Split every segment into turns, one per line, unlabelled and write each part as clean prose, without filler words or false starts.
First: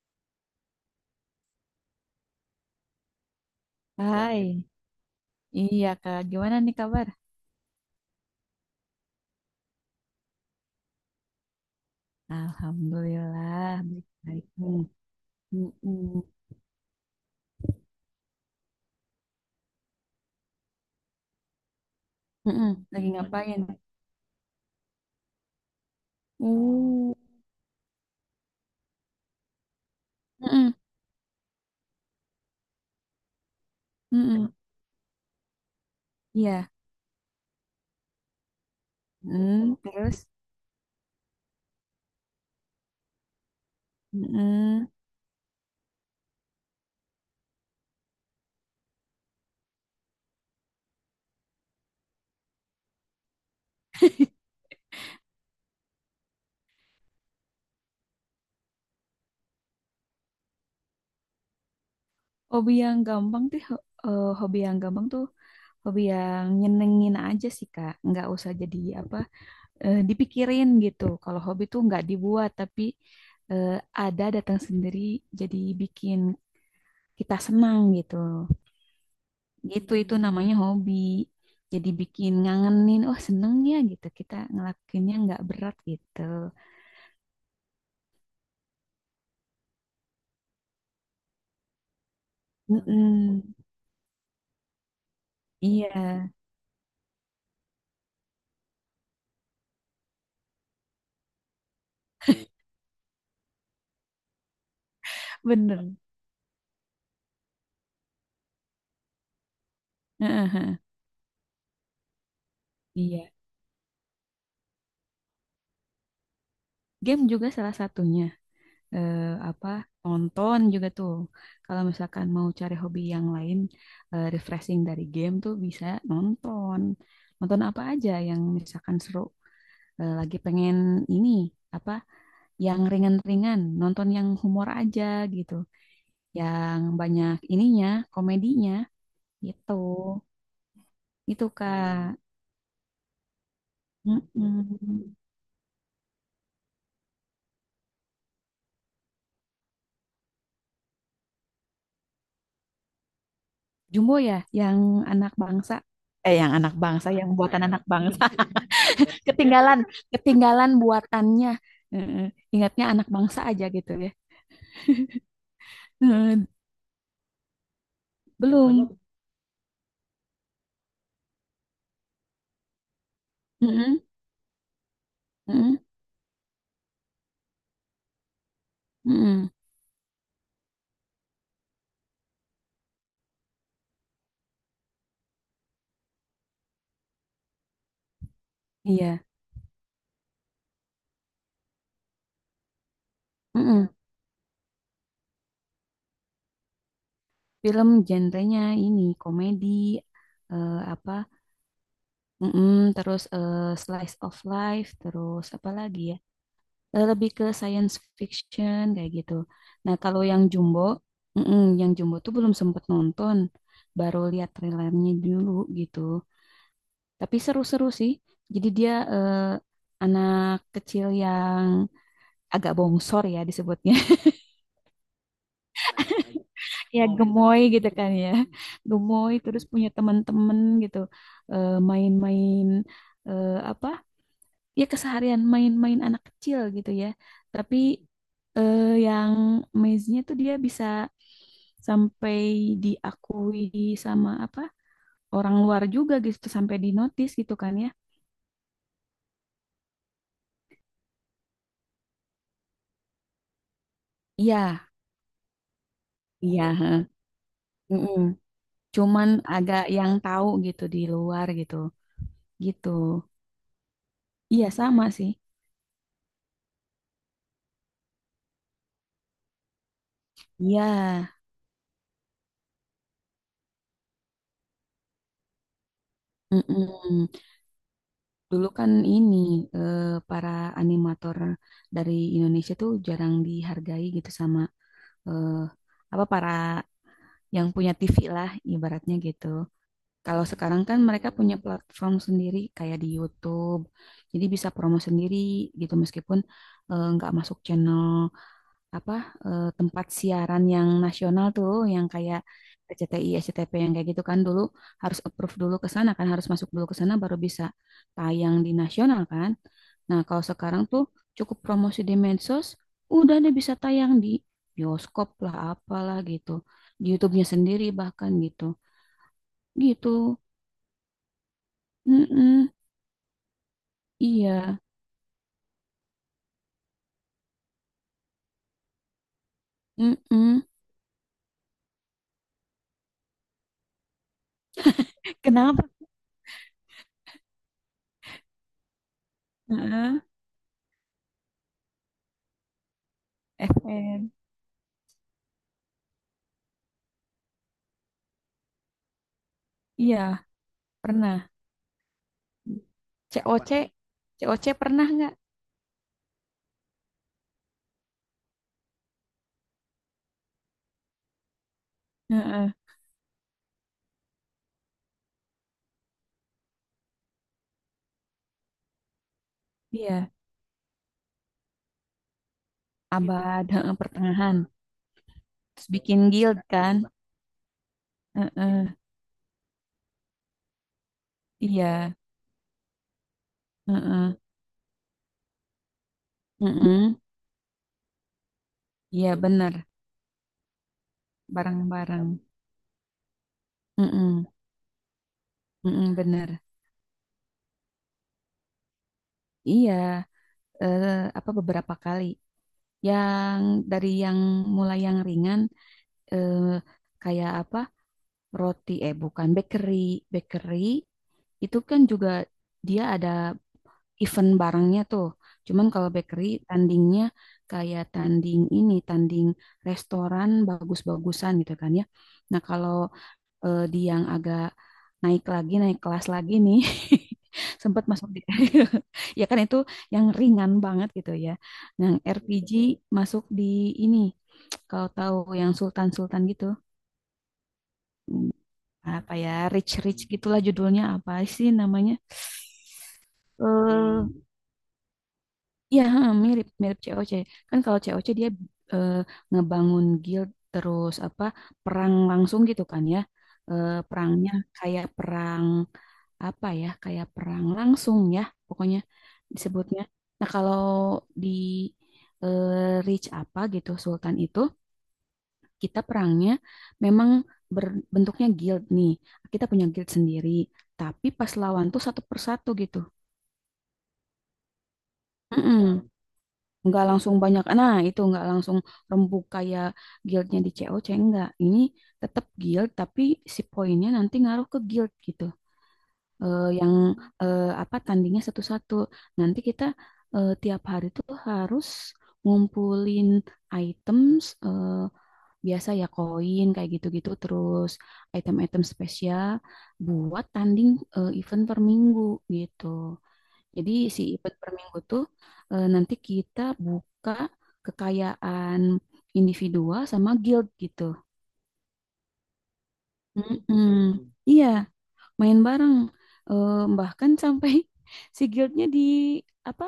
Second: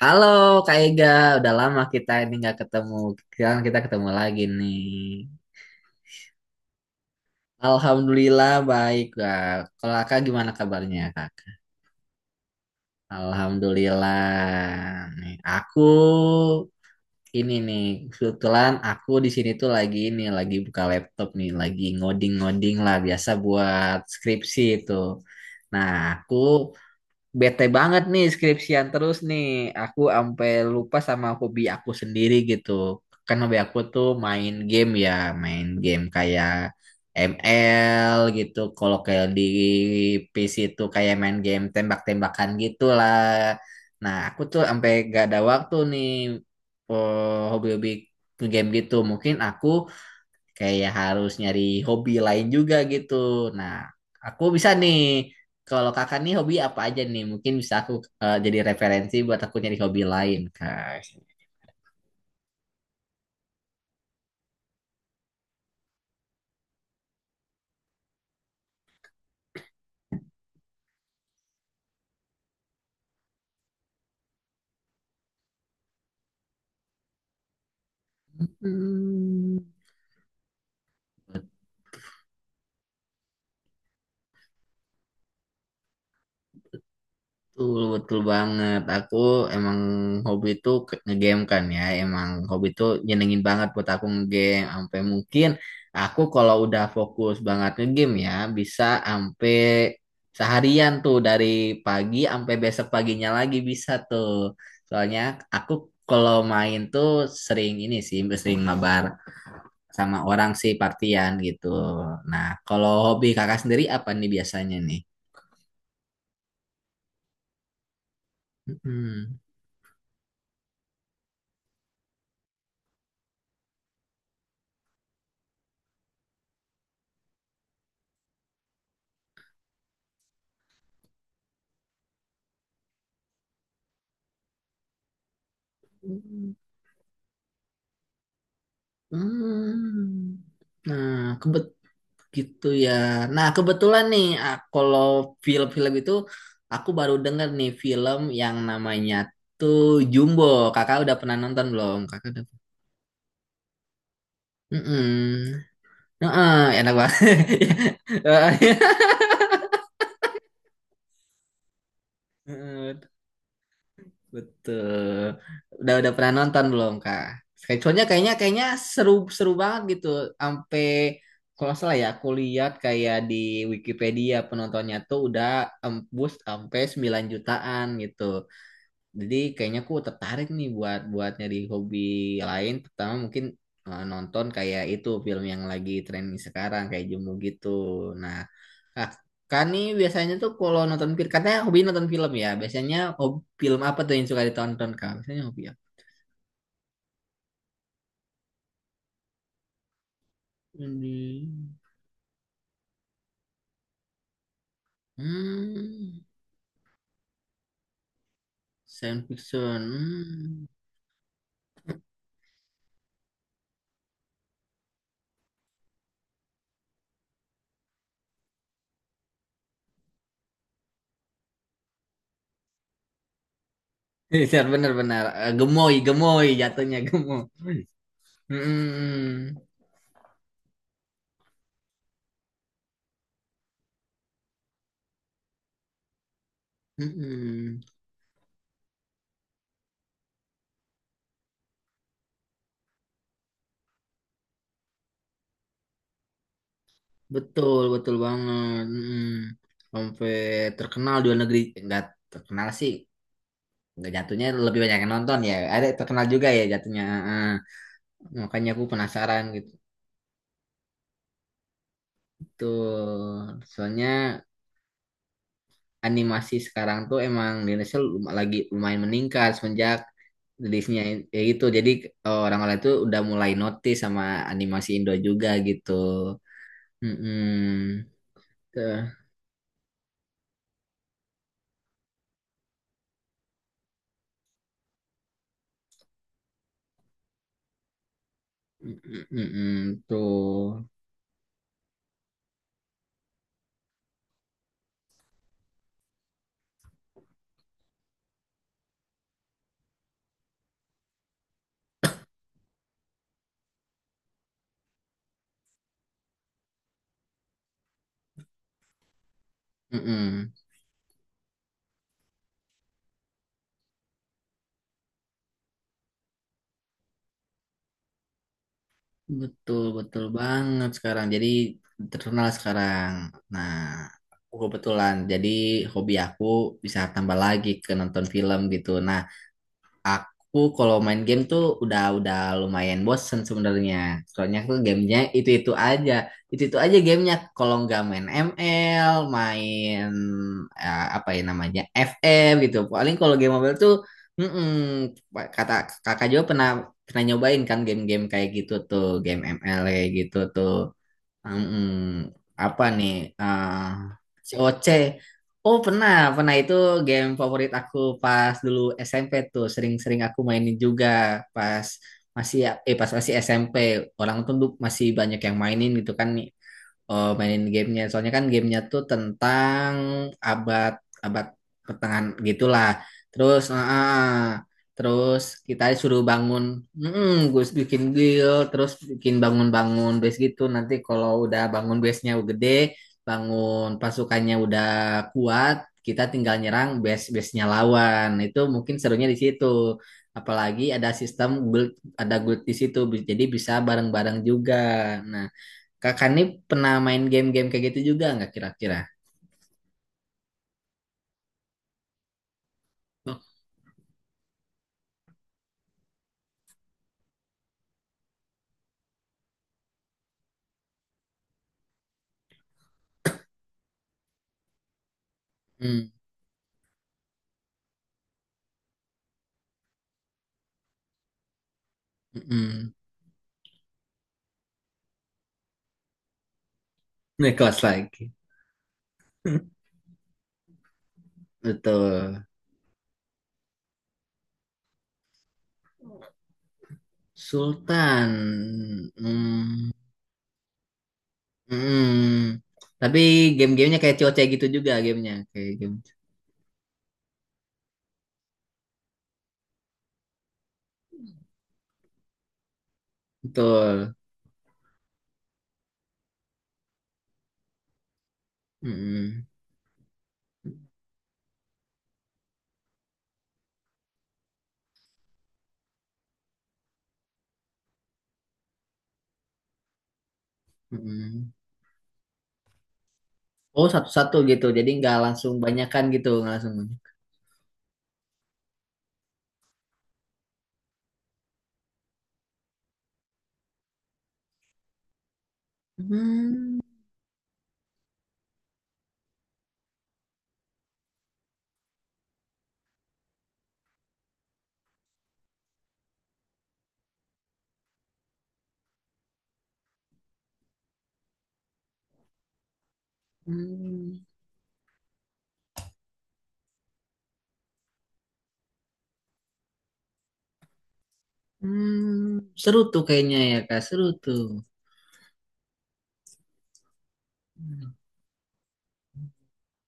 Halo Kak Ega, udah lama kita ini nggak ketemu. Sekarang kita ketemu lagi
Hai,
nih.
baik, iya Kak. Gimana nih kabar?
Alhamdulillah baik Kak. Kalau Kakak gimana kabarnya Kak?
Alhamdulillah, baik-baik nih.
Alhamdulillah. Nih, aku
Mm-mm.
ini nih kebetulan aku di sini tuh lagi lagi buka laptop nih, lagi
Mm-mm.
ngoding-ngoding lah
Lagi
biasa
ngapain?
buat skripsi itu. Nah, aku
Uh,
bete banget nih skripsian terus nih. Aku sampai
mm-mm.
lupa sama hobi aku sendiri gitu. Kan hobi aku tuh main
Mm-mm.
game ya, main game kayak
Iya.
ML gitu. Kalau kayak di
Mm, terus,
PC tuh kayak main game tembak-tembakan gitulah. Nah, aku tuh
mm-mm.
sampai gak ada waktu nih hobi-hobi game gitu. Mungkin aku kayak harus nyari hobi lain juga gitu. Nah, aku bisa nih, kalau kakak nih hobi apa aja nih? Mungkin bisa aku jadi referensi buat aku nyari hobi lain, Kak.
Hobi yang gampang tuh, hobi yang nyenengin aja sih Kak. Nggak usah jadi apa, dipikirin gitu. Kalau hobi tuh nggak dibuat, tapi eh, ada datang sendiri, jadi bikin kita senang gitu.
Hmm.
Gitu itu namanya hobi. Jadi bikin ngangenin, oh seneng ya gitu. Kita ngelakuinnya nggak berat gitu.
Betul, betul banget. Aku emang hobi tuh ngegame kan ya. Emang hobi tuh nyenengin
Mm-mm.
banget buat aku ngegame. Sampai mungkin aku
Iya,
kalau udah fokus banget ngegame ya, bisa sampai seharian tuh dari pagi sampai besok paginya lagi bisa tuh. Soalnya aku
bener.
kalau main tuh sering ini sih, sering mabar sama orang sih
Heeh,
partian gitu. Nah, kalau hobi
iya.
kakak sendiri apa nih biasanya nih?
Game juga salah satunya. Eh,
Mm-mm.
apa nonton juga tuh. Kalau misalkan mau cari hobi yang lain, refreshing dari game tuh bisa nonton. Nonton apa aja yang misalkan seru. Lagi pengen ini apa yang ringan-ringan, nonton yang humor aja gitu. Yang banyak ininya, komedinya gitu.
Hmm. Nah,
Itu Kak.
gitu ya. Nah, kebetulan nih, kalau
Mm-mm.
film-film itu aku baru denger nih film yang namanya tuh Jumbo. Kakak udah pernah nonton belum? Kakak udah.
Jumbo ya, yang anak
Mm-mm.
bangsa. Yang anak
Heeh, enak
bangsa, yang
banget.
buatan anak bangsa. Ketinggalan, ketinggalan buatannya. Mm-mm. Ingatnya
Heeh.
anak bangsa aja gitu ya.
Betul. Udah pernah
Mm,
nonton belum, Kak? Soalnya kayaknya kayaknya
belum.
seru seru banget gitu. Sampai kalau nggak salah ya, aku lihat kayak di
Mm-mm.
Wikipedia penontonnya tuh udah
Mm-mm.
embus sampai 9 jutaan gitu. Jadi
Mm-mm.
kayaknya aku tertarik nih buat buat nyari hobi lain, pertama mungkin nonton kayak itu film yang lagi trending sekarang kayak Jumbo gitu. Nah, Nah,
Iya.
kan nih biasanya tuh kalau nonton film, katanya hobi nonton film ya. Biasanya hobi, film
Mm-mm.
apa tuh yang suka ditonton kak? Biasanya hobi apa?
Film genrenya ini komedi, eh, apa?
Hmm,
Mm-mm. Terus slice of life, terus apa lagi ya?
hmm,
Lebih ke science fiction kayak
science
gitu.
fiction.
Nah, kalau yang
Hmm.
Jumbo, mm-mm, yang Jumbo tuh belum sempet nonton, baru lihat trailernya dulu gitu. Tapi seru-seru sih. Jadi dia anak kecil yang agak bongsor ya disebutnya,
Iya, bener-bener. Gemoy, gemoy jatuhnya
ya
gemoy.
gemoy gitu kan ya, gemoy
Hmm,
terus punya teman-teman gitu. Main-main, eh, apa? ya keseharian main-main anak kecil gitu ya. Tapi
hmm,
yang maze-nya tuh dia bisa sampai diakui sama apa orang luar juga gitu, sampai di notice gitu kan
betul,
ya.
betul banget. Hmm. Sampai terkenal di luar negeri, nggak terkenal sih. Nggak jatuhnya lebih
Iya,
banyak yang nonton ya. Ada terkenal juga ya
iya, heeh.
jatuhnya. Heeh.
Mm-mm.
Makanya aku
Cuman
penasaran gitu.
agak yang tahu gitu di luar gitu. Gitu.
Betul. Soalnya
Iya sama sih.
animasi sekarang tuh emang di Indonesia lagi lumayan meningkat semenjak
Iya,
rilisnya ya gitu. Jadi orang-orang itu udah mulai notice sama animasi Indo juga gitu.
mm-mm.
Mm-mm.
Dulu kan
Tuh.
ini, eh, para animator dari Indonesia tuh jarang dihargai gitu sama, eh, apa para yang punya TV lah ibaratnya
Mm-mm,
gitu.
mm-mm,
Kalau sekarang
Tuh.
kan mereka punya platform sendiri kayak di YouTube, jadi bisa promo sendiri gitu meskipun nggak masuk channel apa, tempat siaran yang nasional tuh, yang kayak RCTI, SCTV yang kayak gitu kan dulu harus approve dulu ke sana kan, harus masuk dulu ke sana baru bisa tayang di nasional kan. Nah kalau
Mm-mm.
sekarang tuh cukup promosi di medsos, udah deh bisa tayang di bioskop lah apalah gitu, di YouTube-nya sendiri bahkan gitu,
Betul, betul
gitu.
banget sekarang. Jadi terkenal
Mm-mm.
sekarang. Nah, aku
Iya,
kebetulan. Jadi hobi aku bisa tambah lagi ke nonton film gitu. Nah, aku
mm.
kalau main game tuh udah lumayan bosen sebenarnya. Soalnya tuh gamenya itu-itu
Kenapa?
aja. Itu-itu aja gamenya. Kalau nggak main ML, main
Heeh,
apa ya namanya FM gitu. Paling kalau game mobile tuh
FN.
mm-mm, kata kakak juga pernah pernah nyobain kan game-game kayak gitu tuh, game ML kayak
Iya,
gitu tuh.
pernah.
Hmm, apa nih?
C C. O C.
Ah,
C
C.
O C
O C.
pernah nggak?
Oh pernah, pernah itu game favorit aku pas dulu SMP tuh. Sering-sering aku mainin juga pas masih
Heeh,
pas masih SMP. Orang tuh masih banyak yang mainin gitu kan. Oh, mainin gamenya. Soalnya kan gamenya tuh tentang
iya,
abad abad pertengahan gitulah. Terus,
abad,
ah,
heeh,
ah. ah.
pertengahan.
terus kita
Terus
suruh
bikin guild
bangun,
kan?
gue bikin guild, terus
Heeh,
bikin bangun-bangun base gitu. Nanti kalau udah bangun
iya,
base-nya gede, bangun
heeh,
pasukannya udah kuat, kita tinggal nyerang
heeh.
base-base-nya lawan. Itu mungkin serunya
Iya
di situ.
benar,
Apalagi ada sistem guild,
bareng-bareng.
ada guild di situ, jadi bisa bareng-bareng
Heeh,
juga. Nah.
heeh,
Kakak nih
benar.
pernah main game-game kayak gitu juga nggak kira-kira?
Iya, eh, apa beberapa kali.
Oh,
Yang dari yang mulai yang ringan, eh, kayak apa? Roti, bukan bakery, bakery. Itu kan juga dia ada event barangnya tuh. Cuman kalau
hmm,
bakery tandingnya kayak tanding ini, tanding restoran bagus-bagusan gitu kan ya. Nah, kalau
hmm.
di yang agak naik lagi, naik kelas lagi nih,
Nih kelas
sempat
lagi.
masuk di ya kan itu yang ringan banget gitu ya. Yang
Betul.
RPG masuk di ini, kalau tahu yang Sultan-Sultan gitu. Hmm,
Sultan.
apa ya,
Hmm,
rich-rich gitulah judulnya, apa sih namanya?
hmm. Tapi game-gamenya kayak
Eh,
COC gitu juga gamenya. Kayak game.
Iya, heeh, mirip mirip COC. Kan kalau COC dia eh, ngebangun guild terus apa perang langsung gitu kan ya.
Betul.
Perangnya kayak perang apa ya? Kayak perang langsung ya, pokoknya
Hmm,
disebutnya. Nah, kalau di Reach apa gitu Sultan itu kita perangnya memang berbentuknya guild nih. Kita punya guild sendiri, tapi
hmm.
pas lawan tuh satu persatu gitu.
Oh, satu-satu gitu. Jadi nggak langsung
Mm-mm.
banyakan gitu. Nggak langsung banyak.
Nggak langsung banyak, nah itu nggak langsung rembuk kayak guildnya di COC, enggak, ini tetap guild tapi si poinnya nanti ngaruh ke guild gitu. Eh,
Hmm,
yang eh, apa Tandingnya satu-satu, nanti kita tiap hari tuh harus ngumpulin items, biasa ya koin kayak gitu-gitu, terus item-item spesial buat tanding, event per minggu gitu. Jadi si
hmm,
IPET per minggu tuh, nanti kita buka kekayaan individual sama guild gitu.
hmm. Seru tuh kayaknya ya, Kak.
Mm-mm.
Seru tuh.
Iya, main bareng. Eh, Bahkan sampai
Hmm.
si guildnya di apa?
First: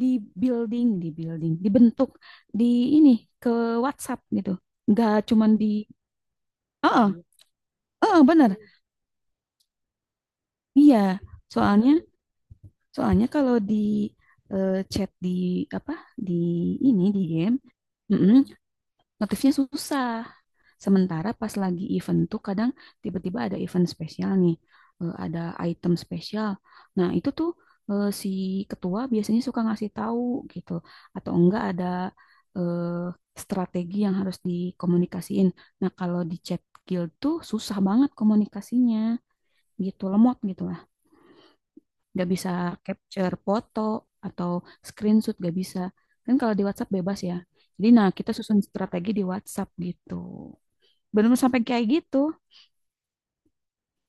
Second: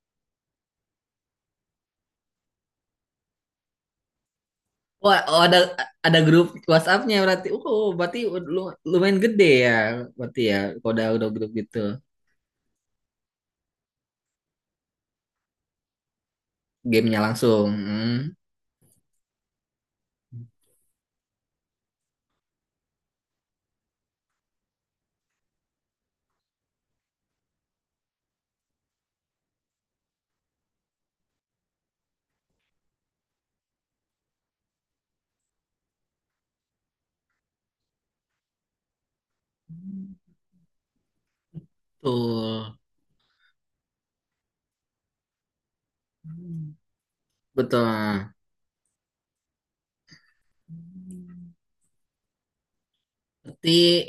Di di building, dibentuk di ini ke WhatsApp gitu. Nggak
Wah, oh
cuman
ada
di,
ada grup WhatsApp-nya
oh,
berarti. Oh, oh, berarti
oh, bener.
lu, lumayan gede ya. Berarti ya, kalau udah
Iya,
udah grup gitu,
soalnya, soalnya kalau di chat di apa? Di ini
gamenya
di game,
langsung.
mm-mm, notifnya susah. Sementara pas lagi event tuh kadang tiba-tiba ada event spesial nih, ada item spesial. Nah, itu tuh si ketua biasanya suka ngasih tahu gitu, atau enggak ada eh, strategi yang harus dikomunikasiin. Nah, kalau di chat guild tuh susah banget komunikasinya gitu, lemot gitu lah.
Hmm,
Nggak bisa
betul.
capture foto atau screenshot nggak bisa. Kan kalau di WhatsApp bebas ya.
Betul.
Jadi nah kita susun strategi di WhatsApp gitu. Benar sampai kayak gitu.
Berarti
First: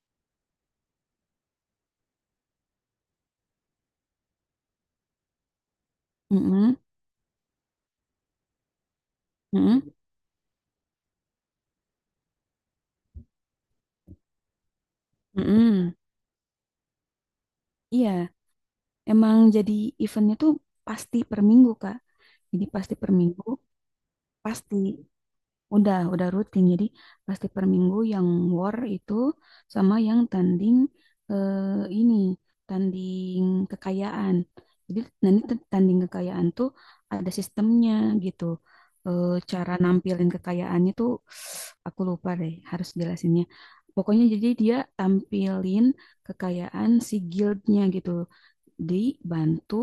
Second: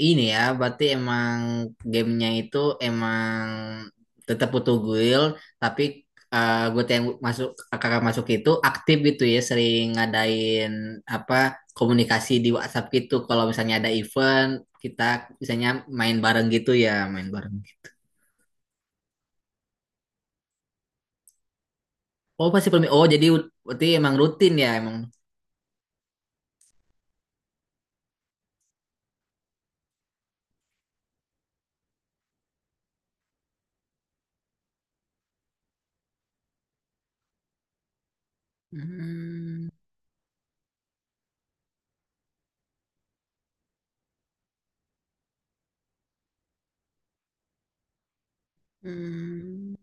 ini ya, berarti emang gamenya itu emang tetap butuh guild, tapi eh
Mm-mm,
gue yang masuk kakak masuk itu aktif gitu ya,
mm-mm,
sering ngadain apa komunikasi di WhatsApp gitu. Kalau misalnya ada event, kita misalnya
mm-mm.
main bareng gitu ya, main bareng.
Iya, emang jadi eventnya tuh pasti per minggu, Kak.
Oh
Jadi
pasti permi.
pasti
Oh
per
jadi
minggu,
berarti emang rutin ya
pasti.
emang.
Udah rutin. Jadi pasti per minggu yang war itu sama yang tanding eh, ini, tanding kekayaan. Jadi nanti tuh tanding kekayaan tuh ada sistemnya gitu. Eh,
Hmm,
Cara nampilin kekayaannya tuh aku lupa deh, harus jelasinnya. Pokoknya jadi dia tampilin kekayaan si guildnya gitu,
hmm,
dibantu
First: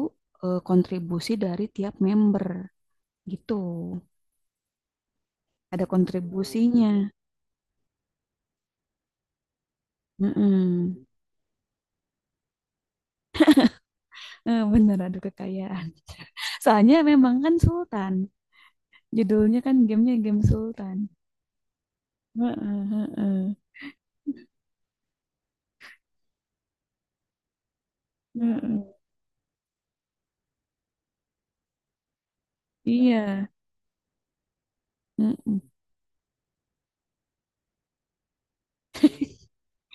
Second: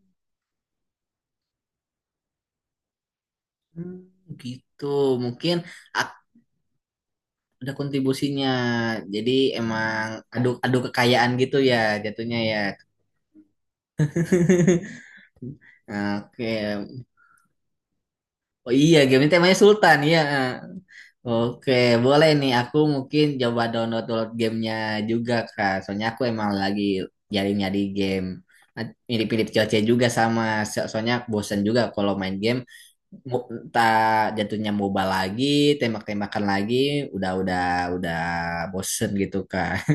kontribusi dari tiap member gitu.
hmm, gitu. Mungkin
Ada
ak-
kontribusinya.
ada kontribusinya. Jadi emang adu adu
Mm-mm.
kekayaan gitu ya jatuhnya ya.
Bener adu kekayaan.
Oke.
Soalnya memang kan Sultan.
Oh iya, game ini temanya
Judulnya kan
Sultan
gamenya
ya.
game Sultan.
Oke, boleh nih
Heeh,
aku
heeh,
mungkin
heeh.
coba download download gamenya juga Kak. Soalnya aku emang lagi nyari-nyari game. Nah, mirip-mirip Coce juga sama. Soalnya bosen juga kalau main game
Iya.
mo- tak jatuhnya MOBA lagi,
Mm-mm.
tembak-tembakan lagi, udah udah udah bosen gitu Kak.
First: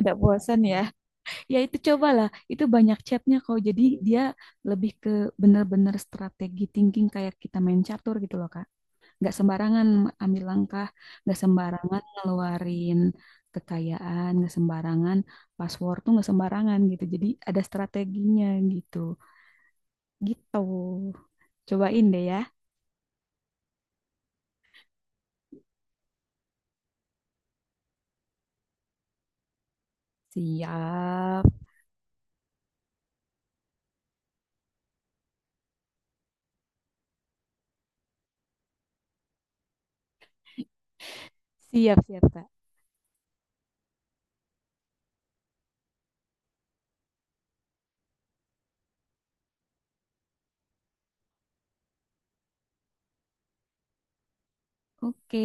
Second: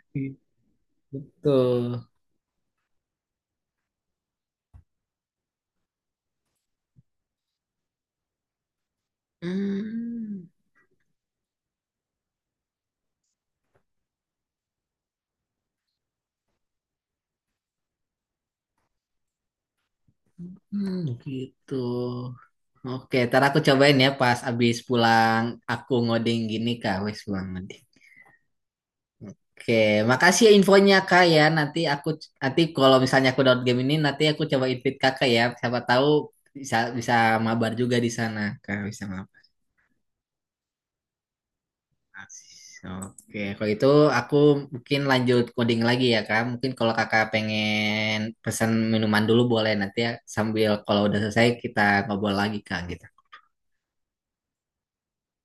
Udah bosan ya. Ya itu
Betul.
cobalah. Itu banyak chatnya kok. Jadi dia lebih ke bener-bener strategi thinking kayak kita main catur gitu loh Kak. Nggak sembarangan ambil
Hmm,
langkah. Nggak sembarangan ngeluarin kekayaan. Nggak sembarangan password tuh nggak sembarangan gitu. Jadi ada strateginya gitu. Gitu.
hmm, gitu.
Cobain deh ya.
Oke, ntar aku cobain ya pas abis pulang aku ngoding gini kak, wes pulang ngoding. Oke, makasih ya infonya kak ya.
Siap.
Nanti kalau misalnya aku download game ini, nanti aku coba invite kakak ya. Siapa tahu bisa bisa mabar juga di sana kak, bisa mabar.
Siap, siap, Kak.
Oke, kalau itu aku mungkin lanjut coding lagi ya kak. Mungkin kalau kakak pengen pesan minuman dulu boleh nanti ya, sambil kalau udah selesai kita ngobrol lagi kak gitu.
Oke.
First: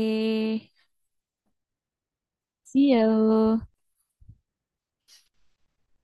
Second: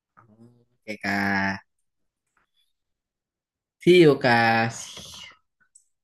Oke, Kak.
See you.
See you, Kak.